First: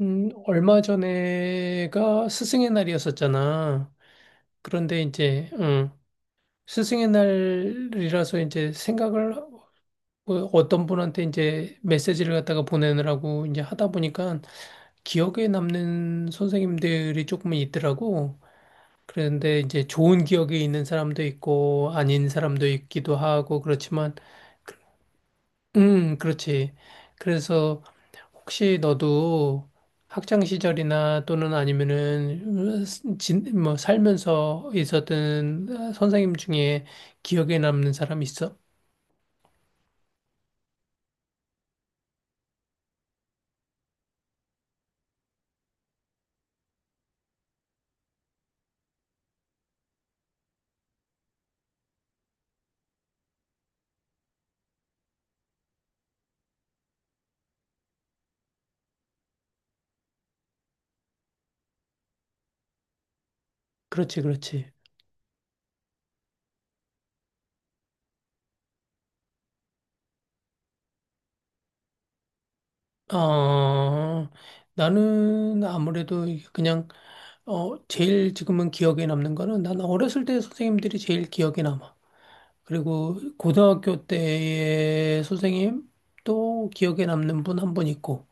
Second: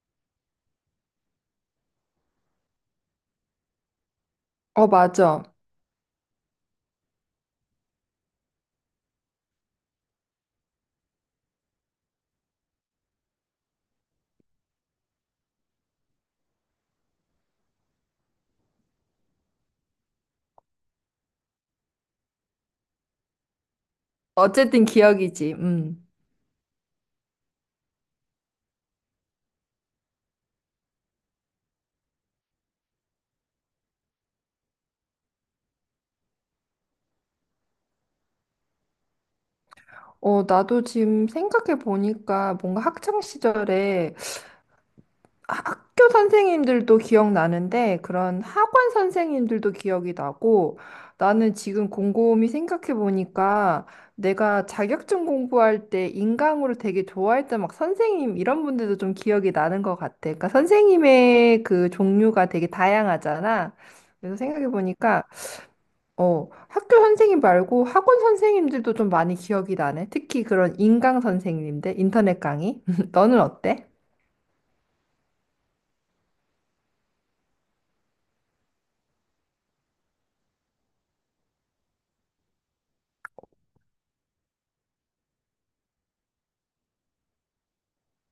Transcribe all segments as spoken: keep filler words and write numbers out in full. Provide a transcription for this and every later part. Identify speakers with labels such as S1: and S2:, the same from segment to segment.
S1: 음, 얼마 전에가 스승의 날이었었잖아.
S2: 어,
S1: 그런데
S2: 맞아.
S1: 이제, 음, 스승의 날이라서 이제 생각을 어, 어떤 분한테 이제 메시지를 갖다가 보내느라고 이제 하다 보니까 기억에 남는 선생님들이 조금은 있더라고. 그런데 이제 좋은 기억이 있는 사람도 있고 아닌 사람도 있기도 하고 그렇지만,
S2: 어쨌든 기억이지. 음.
S1: 음, 그렇지. 그래서 혹시 너도 학창 시절이나 또는 아니면은 진, 뭐 살면서 있었던 어, 선생님 중에 기억에 남는 사람 있어?
S2: 어, 나도 지금 생각해 보니까 뭔가 학창 시절에 학교 선생님들도 기억나는데 그런 학원 선생님들도 기억이 나고 나는 지금 곰곰이 생각해 보니까 내가 자격증 공부할 때 인강으로 되게 좋아했던 막 선생님 이런 분들도 좀 기억이 나는 것 같아. 그러니까 선생님의 그 종류가 되게 다양하잖아.
S1: 그렇지,
S2: 그래서 생각해
S1: 그렇지.
S2: 보니까 어, 학교 선생님 말고 학원 선생님들도 좀 많이 기억이 나네. 특히 그런 인강 선생님들, 인터넷 강의. 너는 어때?
S1: 어, 나는 아무래도 그냥 어, 제일 지금은 기억에 남는 거는 난 어렸을 때 선생님들이 제일 기억에 남아. 그리고 고등학교 때의 선생님 또 기억에 남는 분 한 분 있고.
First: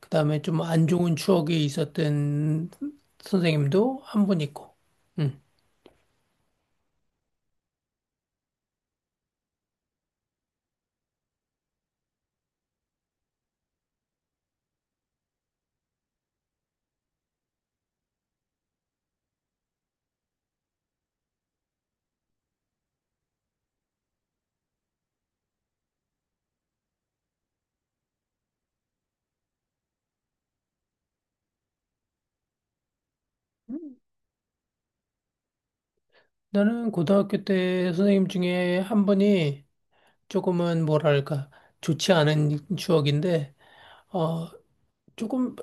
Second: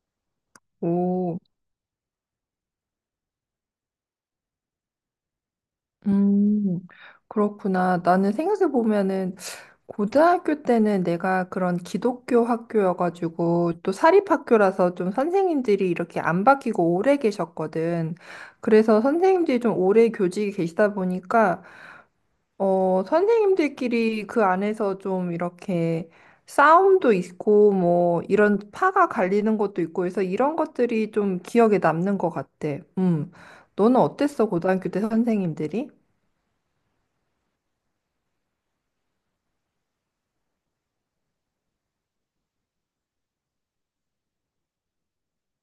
S1: 그다음에 좀 안 좋은
S2: 오,
S1: 추억이 있었던 선생님도 한 분 있고. 음.
S2: 음, 그렇구나. 나는 생각해보면은, 고등학교 때는 내가 그런 기독교 학교여가지고, 또 사립학교라서 좀 선생님들이 이렇게 안 바뀌고 오래 계셨거든. 그래서 선생님들이 좀 오래 교직에 계시다 보니까, 어, 선생님들끼리 그 안에서 좀 이렇게 싸움도 있고, 뭐, 이런 파가 갈리는 것도 있고 해서 이런 것들이 좀 기억에 남는 것 같아. 음.
S1: 음.
S2: 너는 어땠어, 고등학교 때 선생님들이?
S1: 나는 고등학교 때 선생님 중에 한 분이 조금은 뭐랄까 좋지 않은 추억인데 어 조금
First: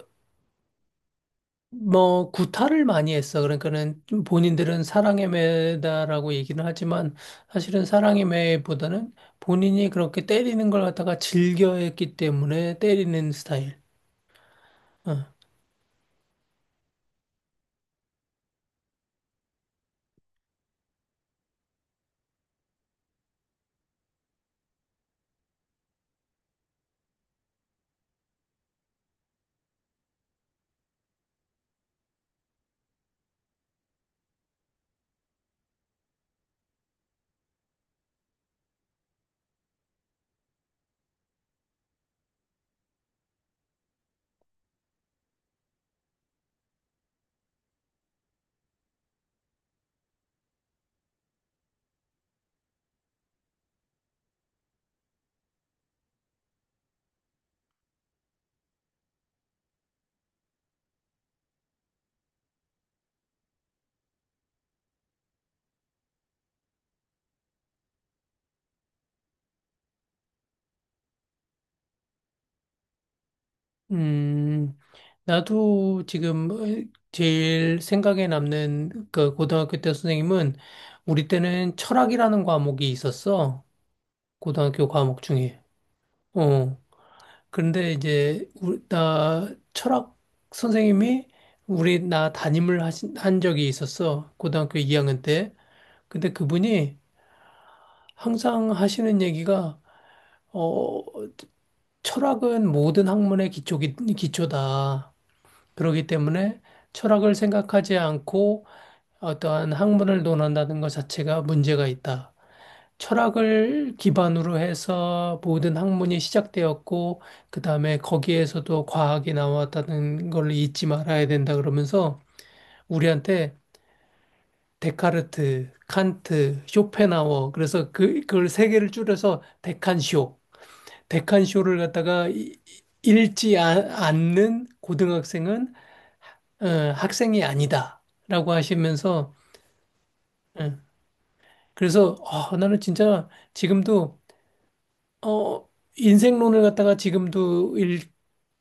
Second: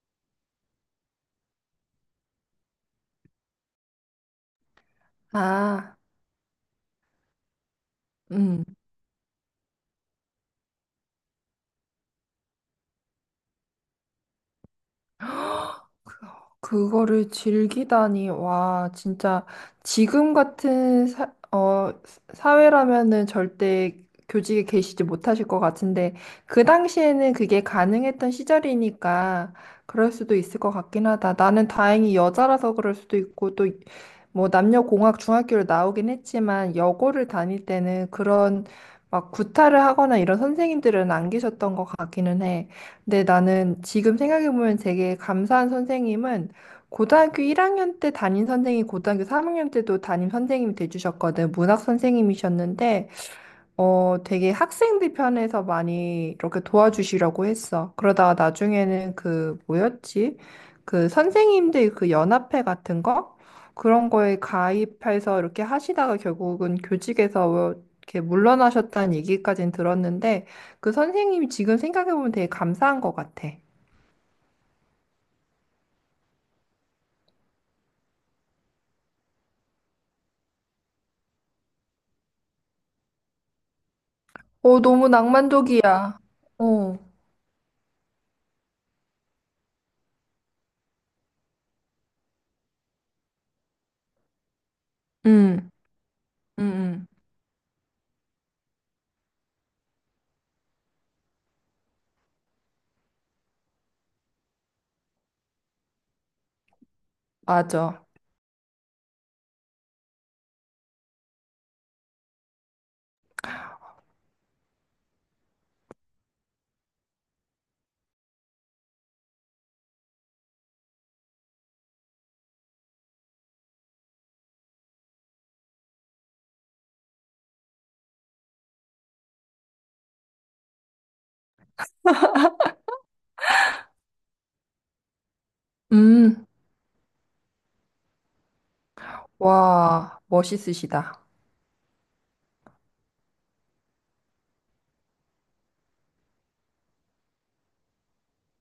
S1: 뭐 구타를 많이 했어. 그러니까는 좀 본인들은 사랑의
S2: 아,
S1: 매다라고 얘기는 하지만 사실은 사랑의
S2: 음.
S1: 매보다는 본인이 그렇게 때리는 걸 갖다가 즐겨했기 때문에 때리는 스타일. 어.
S2: 그거를 즐기다니, 와, 진짜 지금 같은 사, 어, 사회라면은 절대 교직에 계시지 못하실 것 같은데, 그 당시에는 그게 가능했던 시절이니까 그럴 수도 있을 것 같긴 하다. 나는 다행히 여자라서 그럴 수도 있고, 또 뭐 남녀공학 중학교를 나오긴 했지만, 여고를 다닐 때는 그런 막 구타를 하거나 이런 선생님들은 안 계셨던 것 같기는 해. 근데 나는 지금 생각해보면 되게 감사한 선생님은 고등학교 일 학년 때 담임 선생님이 고등학교 삼 학년 때도 담임 선생님이 돼주셨거든. 문학 선생님이셨는데 어, 되게 학생들 편에서 많이 이렇게 도와주시려고 했어. 그러다가 나중에는 그, 뭐였지? 그 선생님들 그 연합회 같은 거? 그런 거에 가입해서 이렇게 하시다가 결국은 교직에서 이렇게 물러나셨다는 얘기까지는 들었는데, 그 선생님이 지금 생각해보면 되게 감사한 것 같아.
S1: 음, 나도 지금 어, 제일 생각에 남는 그 고등학교 때 선생님은 우리 때는 철학이라는 과목이 있었어.
S2: 어,
S1: 고등학교
S2: 너무
S1: 과목 중에.
S2: 낭만적이야.
S1: 어.
S2: 어,
S1: 그런데 이제 우리, 나 철학 선생님이 우리 나 담임을 하신, 한 적이 있었어. 고등학교 이 학년
S2: 응
S1: 때. 근데
S2: 응
S1: 그분이
S2: 응.
S1: 항상 하시는 얘기가 어, 철학은 모든 학문의 기초기, 기초다. 그렇기 때문에 철학을 생각하지
S2: 맞아.
S1: 않고 어떠한 학문을 논한다는 것 자체가 문제가 있다. 철학을 기반으로 해서 모든 학문이 시작되었고, 그 다음에 거기에서도 과학이 나왔다는 걸 잊지 말아야 된다 그러면서 우리한테 데카르트, 칸트, 쇼펜하워, 그래서 그, 그걸 세 개를 줄여서 데칸쇼, 데칸쇼를 갖다가 이- 읽지 아- 않는 고등학생은
S2: 음,
S1: 어, 학생이 아니다라고 하시면서
S2: 와,
S1: 예.
S2: 멋있으시다.
S1: 그래서 아, 나는 진짜 지금도 어, 인생론을 갖다가 지금도 읽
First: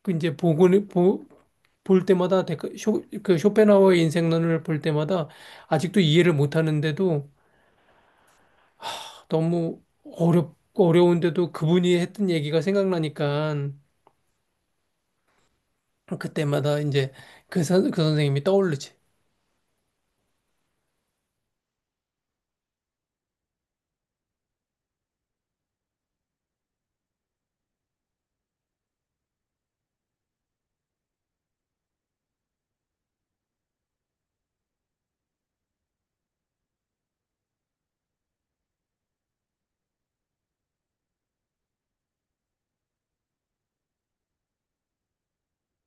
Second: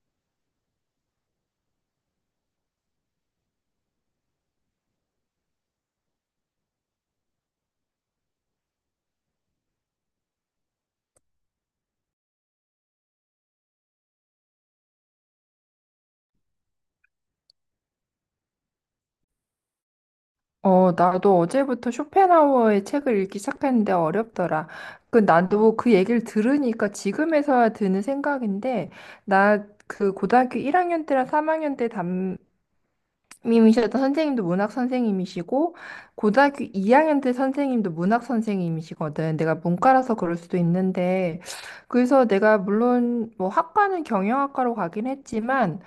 S1: 그 이제 보고 보, 볼 때마다 데크- 쇼, 그 쇼펜하우어의 인생론을 볼 때마다 아직도 이해를 못 하는데도 너무 어렵 어려운데도 그분이 했던 얘기가 생각나니까 그때마다 이제 그, 선, 그 선생님이 떠오르지.
S2: 어, 나도 어제부터 쇼펜하우어의 책을 읽기 시작했는데 어렵더라. 그, 나도 그 얘기를 들으니까 지금에서야 드는 생각인데, 나 그 고등학교 일 학년 때랑 삼 학년 때 님이셨던 선생님도 문학 선생님이시고 고등학교 이 학년 때 선생님도 문학 선생님이시거든. 내가 문과라서 그럴 수도 있는데 그래서 내가 물론 뭐 학과는 경영학과로 가긴 했지만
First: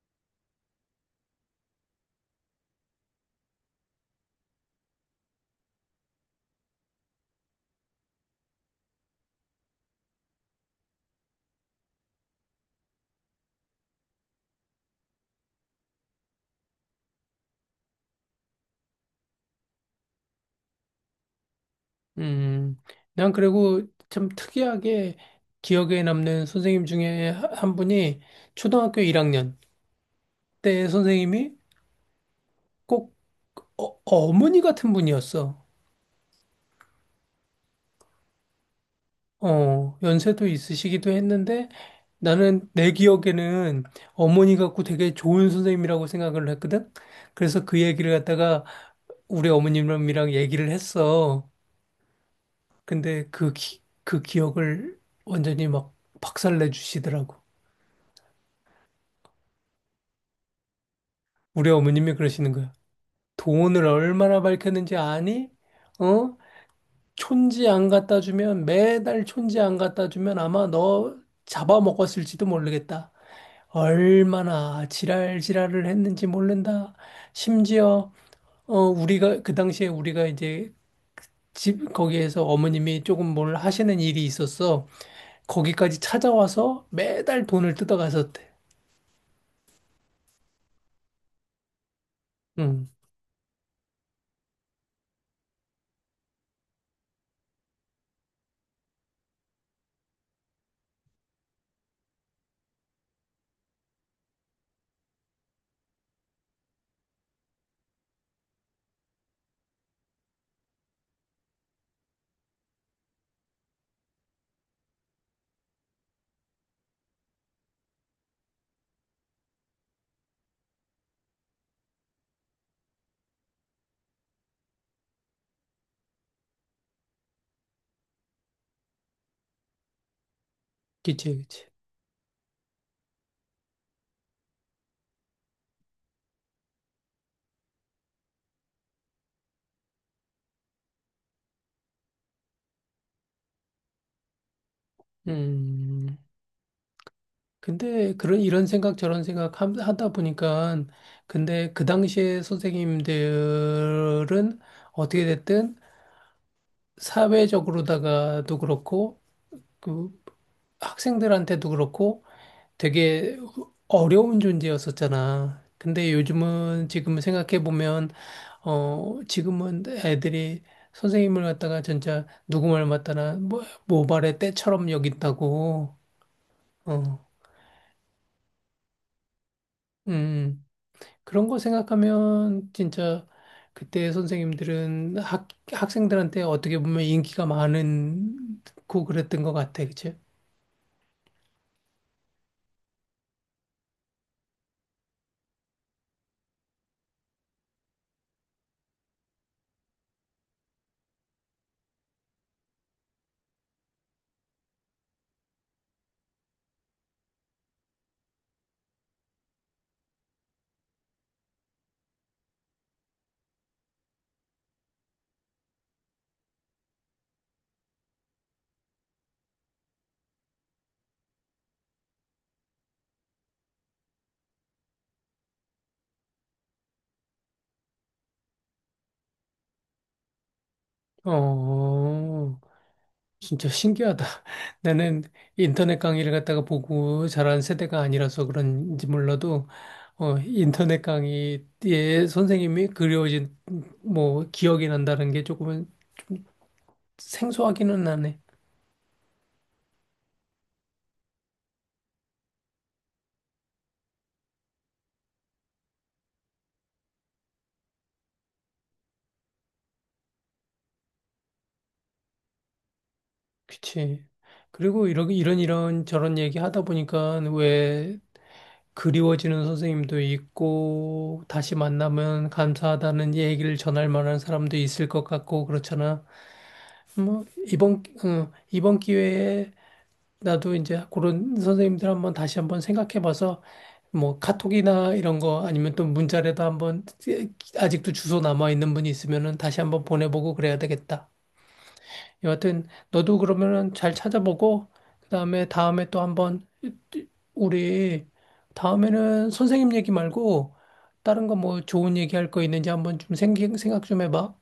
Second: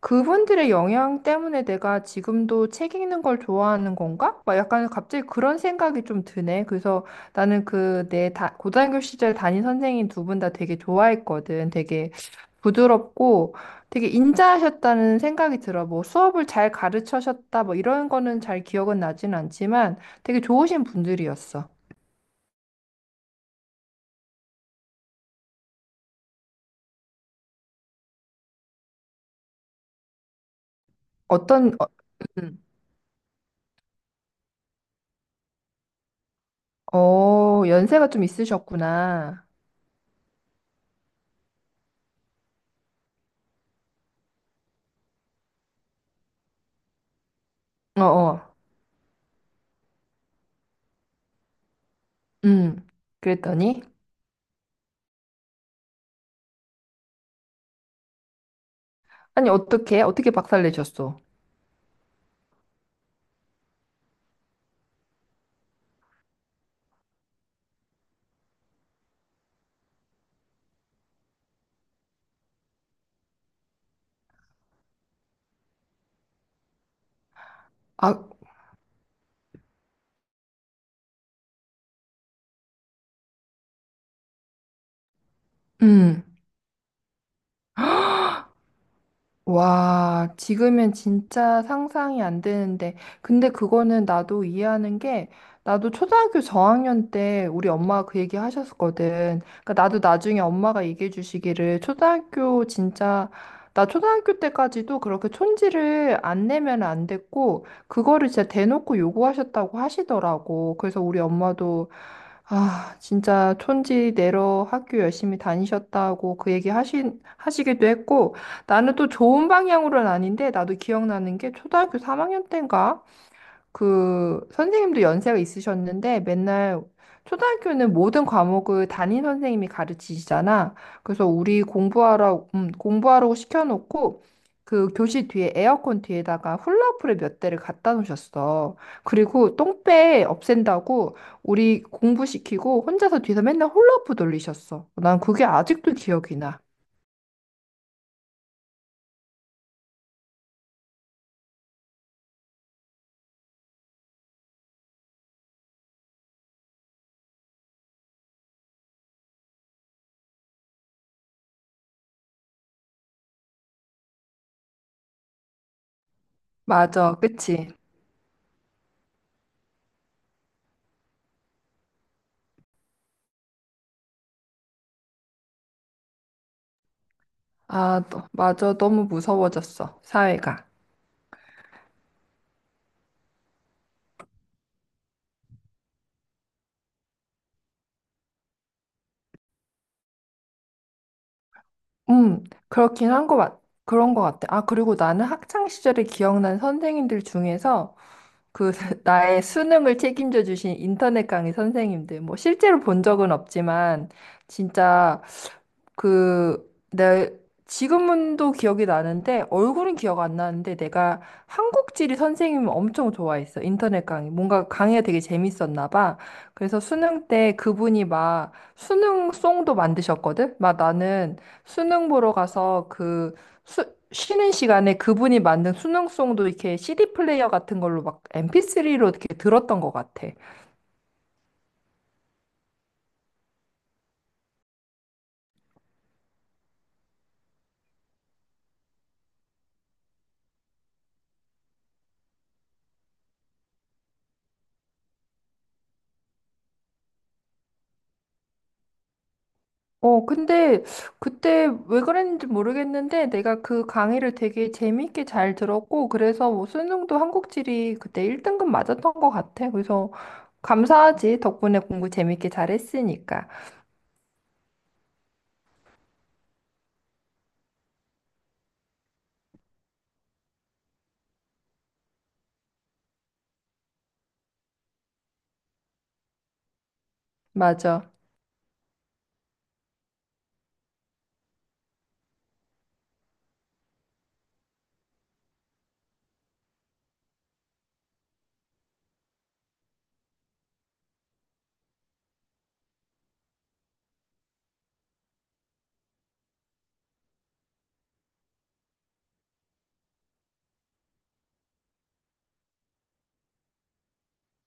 S2: 그분들의 영향 때문에 내가 지금도 책 읽는 걸 좋아하는 건가? 막 약간 갑자기 그런 생각이 좀 드네. 그래서 나는 그 내 고등학교 시절 담임 선생님 두 분 다 되게 좋아했거든. 되게 부드럽고 되게 인자하셨다는 생각이 들어. 뭐 수업을 잘 가르쳐셨다, 뭐 이런 거는 잘 기억은 나진 않지만 되게 좋으신 분들이었어.
S1: 음, 난 그리고 참 특이하게 기억에 남는 선생님 중에 한 분이 초등학교 일 학년 때 선생님이
S2: 어떤, 어, 음.
S1: 꼭 어, 어머니 같은 분이었어.
S2: 어, 연세가 좀 있으셨구나.
S1: 어, 연세도 있으시기도 했는데 나는 내 기억에는 어머니 같고 되게 좋은 선생님이라고 생각을 했거든. 그래서 그
S2: 어,
S1: 얘기를
S2: 어,
S1: 갖다가 우리 어머님이랑 얘기를 했어.
S2: 음.
S1: 근데 그, 기,
S2: 그랬더니,
S1: 그 기억을 완전히 막 박살내 주시더라고.
S2: 아니, 어떻게, 어떻게 박살 내셨어?
S1: 우리 어머님이 그러시는 거야. 돈을 얼마나 밝혔는지 아니? 어? 촌지 안 갖다 주면 매달 촌지 안 갖다 주면 아마 너 잡아먹었을지도 모르겠다. 얼마나 지랄지랄을 했는지 모른다.
S2: 아,
S1: 심지어 어 우리가 그 당시에 우리가 이제 집 거기에서 어머님이 조금 뭘 하시는 일이 있었어. 거기까지
S2: 음.
S1: 찾아와서 매달 돈을 뜯어갔었대.
S2: 와, 지금은 진짜 상상이 안
S1: 응,
S2: 되는데. 근데 그거는 나도 이해하는 게, 나도 초등학교 저학년 때 우리 엄마가 그 얘기 하셨었거든. 그러니까 나도 나중에 엄마가 얘기해 주시기를, 초등학교 진짜, 나 초등학교 때까지도 그렇게 촌지를 안 내면 안 됐고, 그거를 진짜 대놓고 요구하셨다고 하시더라고. 그래서 우리 엄마도, 아, 진짜 촌지 내러 학교 열심히 다니셨다고 그 얘기 하신, 하시기도 했고, 나는 또 좋은 방향으로는 아닌데, 나도 기억나는 게 초등학교 삼 학년 때인가? 그 선생님도 연세가 있으셨는데, 맨날 초등학교는 모든 과목을 담임 선생님이 가르치시잖아. 그래서
S1: 그치,
S2: 우리
S1: 그치.
S2: 공부하라, 음, 공부하라고 시켜놓고, 그 교실 뒤에 에어컨 뒤에다가 훌라후프를 몇 대를 갖다 놓으셨어. 그리고 똥배 없앤다고 우리 공부시키고 혼자서 뒤에서 맨날 훌라후프 돌리셨어. 난 그게 아직도
S1: 음.
S2: 기억이 나.
S1: 근데 그런 이런 생각 저런 생각 함- 하다 보니까 근데 그 당시에 선생님들은 어떻게 됐든 사회적으로다가도 그렇고 그 학생들한테도 그렇고 되게 어려운 존재였었잖아. 근데 요즘은
S2: 맞아,
S1: 지금 생각해
S2: 그치?
S1: 보면 어 지금은 애들이 선생님을 갖다가 진짜 누구 말 맞다나 뭐 모발의 때처럼 여긴다고. 어.
S2: 아, 너- 맞아. 너무 무서워졌어. 사회가.
S1: 음. 그런 거 생각하면 진짜 그때 선생님들은 학, 학생들한테 어떻게 보면 인기가 많은 고 그랬던 것 같아, 그치?
S2: 음, 그렇긴 한 거 같, 그런 거 같아. 아, 그리고 나는 학창 시절에 기억난 선생님들 중에서 그 나의 수능을 책임져 주신 인터넷 강의 선생님들. 뭐 실제로 본 적은 없지만 진짜 그, 내, 지금도 기억이 나는데, 얼굴은 기억 안 나는데, 내가 한국지리 선생님을 엄청 좋아했어. 인터넷 강의. 뭔가 강의가 되게 재밌었나 봐. 그래서 수능 때 그분이 막 수능송도 만드셨거든? 막 나는 수능 보러 가서 그, 수, 쉬는 시간에 그분이 만든 수능송도 이렇게 씨디 플레이어 같은 걸로 막 엠피쓰리로 이렇게 들었던 것 같아.
S1: 어, 진짜 신기하다. 나는 인터넷 강의를 갖다가 보고 자란 세대가 아니라서 그런지 몰라도, 어, 인터넷 강의에 선생님이 그리워진, 뭐, 기억이 난다는 게 조금은 생소하기는 하네.
S2: 어, 근데 그때 왜 그랬는지 모르겠는데 내가 그 강의를 되게 재미있게 잘 들었고 그래서 뭐 수능도 한국지리 그때 일 등급 맞았던 것 같아. 그래서 감사하지. 덕분에 공부 재밌게 잘했으니까.
S1: 그치. 그리고 이런, 이런, 이런 저런 얘기 하다 보니까 왜 그리워지는 선생님도 있고, 다시 만나면 감사하다는 얘기를 전할 만한 사람도 있을 것 같고, 그렇잖아. 뭐, 이번,
S2: 맞아.
S1: 어, 이번 기회에 나도 이제 그런 선생님들 한번 다시 한번 생각해 봐서, 뭐, 카톡이나 이런 거 아니면 또 문자라도 한번, 아직도 주소 남아 있는 분이 있으면은 다시 한번 보내보고 그래야 되겠다. 여하튼 너도 그러면은 잘 찾아보고 그다음에 다음에 또 한번 우리 다음에는 선생님 얘기 말고 다른 거 뭐 좋은 얘기 할 거 있는지 한번 좀 생기, 생각 좀 해봐.